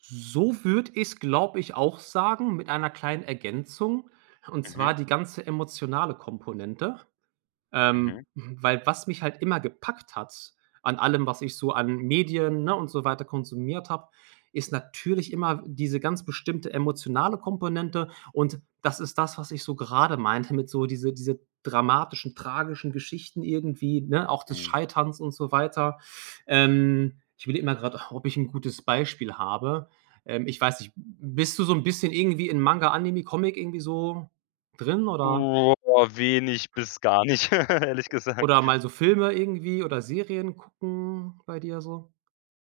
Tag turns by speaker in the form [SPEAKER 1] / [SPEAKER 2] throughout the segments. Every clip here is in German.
[SPEAKER 1] So würde ich's, glaube ich, auch sagen mit einer kleinen Ergänzung, und zwar
[SPEAKER 2] Mhm.
[SPEAKER 1] die ganze emotionale Komponente.
[SPEAKER 2] Mhm.
[SPEAKER 1] Ähm, hm, weil was mich halt immer gepackt hat an allem, was ich so an Medien, ne, und so weiter konsumiert habe, ist natürlich immer w diese ganz bestimmte emotionale Komponente. Und das ist das, was ich so gerade meinte mit so diese diese dramatischen, tragischen Geschichten irgendwie, ne, auch des
[SPEAKER 2] Mhm.
[SPEAKER 1] Scheiterns und so weiter. Ähm, ich überlege mal gerade auch, ob ich 'n gutes Beispiel habe. Ähm, ich weiß nicht, b bist du so 'n bisschen irgendwie in Manga, Anime, Comic irgendwie so drin oder
[SPEAKER 2] Oh, wenig bis gar nicht, ehrlich gesagt.
[SPEAKER 1] oder mal so Filme irgendwie oder Serien gucken bei dir so?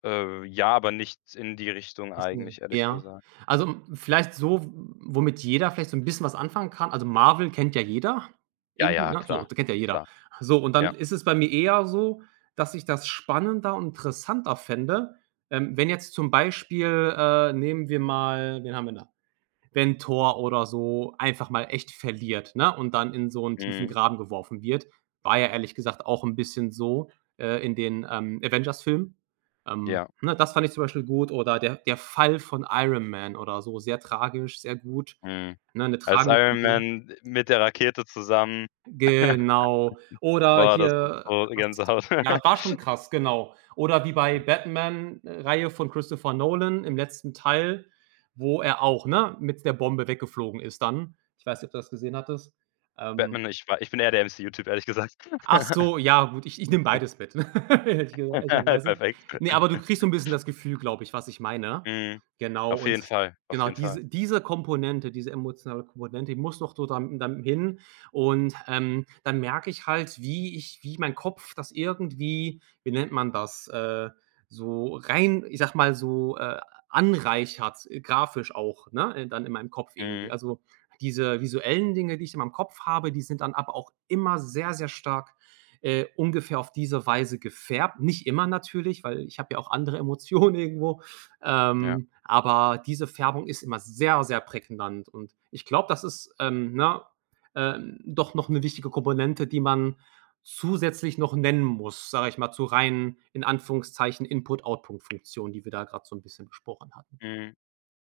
[SPEAKER 2] Äh, ja, aber nicht in die Richtung
[SPEAKER 1] [unintelligible]
[SPEAKER 2] eigentlich, ehrlich
[SPEAKER 1] Ja.
[SPEAKER 2] gesagt.
[SPEAKER 1] Also, hm, vielleicht
[SPEAKER 2] Hm.
[SPEAKER 1] so, w womit jeder vielleicht so 'n bisschen was anfangen kann. Also, Marvel kennt ja jeder
[SPEAKER 2] Ja,
[SPEAKER 1] irgendwie,
[SPEAKER 2] ja,
[SPEAKER 1] ne, so.
[SPEAKER 2] klar,
[SPEAKER 1] Kennt ja jeder.
[SPEAKER 2] klar.
[SPEAKER 1] So, und dann
[SPEAKER 2] Ja.
[SPEAKER 1] ist es bei mir eher so, dass ich das spannender und interessanter fände, ähm, wenn jetzt zum Beispiel, äh, nehmen wir mal wen haben wir da, wenn Thor oder so einfach mal echt verliert, ne? Und dann in so 'n tiefen
[SPEAKER 2] Mhm.
[SPEAKER 1] Graben geworfen wird. War ja ehrlich gesagt auch bisschen so, äh, in den, ähm, Avengers-Filmen, ähm,
[SPEAKER 2] Ja.
[SPEAKER 1] ne? Das fand ich zum Beispiel gut oder der der Fall von Iron Man oder so, sehr tragisch, sehr gut,
[SPEAKER 2] Mhm.
[SPEAKER 1] ne? 'Ne
[SPEAKER 2] Als
[SPEAKER 1] tragende
[SPEAKER 2] Iron
[SPEAKER 1] Figur.
[SPEAKER 2] Man d mit der Rakete zusammen
[SPEAKER 1] Genau. Oder
[SPEAKER 2] war das dann
[SPEAKER 1] hier, äh,
[SPEAKER 2] so
[SPEAKER 1] was
[SPEAKER 2] Gänsehaut.
[SPEAKER 1] ja, war schon krass, genau. Oder wie bei
[SPEAKER 2] Ja.
[SPEAKER 1] Batman, äh, Reihe von Christopher Nolan im letzten Teil, wo er auch, ne, mit s 'ner Bombe weggeflogen ist dann. Ich weiß nicht, ob du das gesehen hattest. Ähm
[SPEAKER 2] Batman, ich war ich bin eher der MCU Typ, ehrlich gesagt.
[SPEAKER 1] Ach so, ja, gut, ich ich nehme beides mit, hätte ich gesagt ehrlicherweise.
[SPEAKER 2] Perfekt.
[SPEAKER 1] Ne, aber du kriegst so 'n bisschen das Gefühl, glaube ich, was ich meine.
[SPEAKER 2] Mhm.
[SPEAKER 1] Genau
[SPEAKER 2] Auf
[SPEAKER 1] und
[SPEAKER 2] jeden Fall, auf
[SPEAKER 1] genau,
[SPEAKER 2] jeden Fall.
[SPEAKER 1] diese diese Komponente diese emotionale Komponente, die muss noch so da dann hin und, ähm, dann merke ich halt, wie ich wie mein Kopf das irgendwie, wie nennt man das, äh, so rein, ich sage mal, so, äh, ah, anreichert grafisch auch, ne? Dann in meinem Kopf irgendwie.
[SPEAKER 2] Mhm.
[SPEAKER 1] Also, diese visuellen Dinge, die ich immer im Kopf habe, die sind dann aber auch immer sehr, sehr stark, äh, ungefähr auf diese Weise gefärbt. Nicht immer natürlich, weil ich habe ja auch andere Emotionen irgendwo,
[SPEAKER 2] Ja.
[SPEAKER 1] ähm, aber diese Färbung ist immer sehr, sehr prägnant. Und ich glaube, das ist, ähm, ne, äh, doch noch 'ne wichtige Komponente, die man zusätzlich noch nennen muss, sage ich mal, so rein in Anführungszeichen Input-Output-Funktion, die wir da gerade so 'n bisschen besprochen hatten.
[SPEAKER 2] Mhm.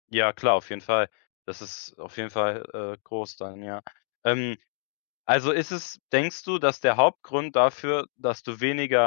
[SPEAKER 2] Ja klar, auf jeden Fall. Das ist auf jeden Fall, äh, groß dann, ja. Ähm, also ist es denkst du, dass der Hauptgrund dafür, dass du weniger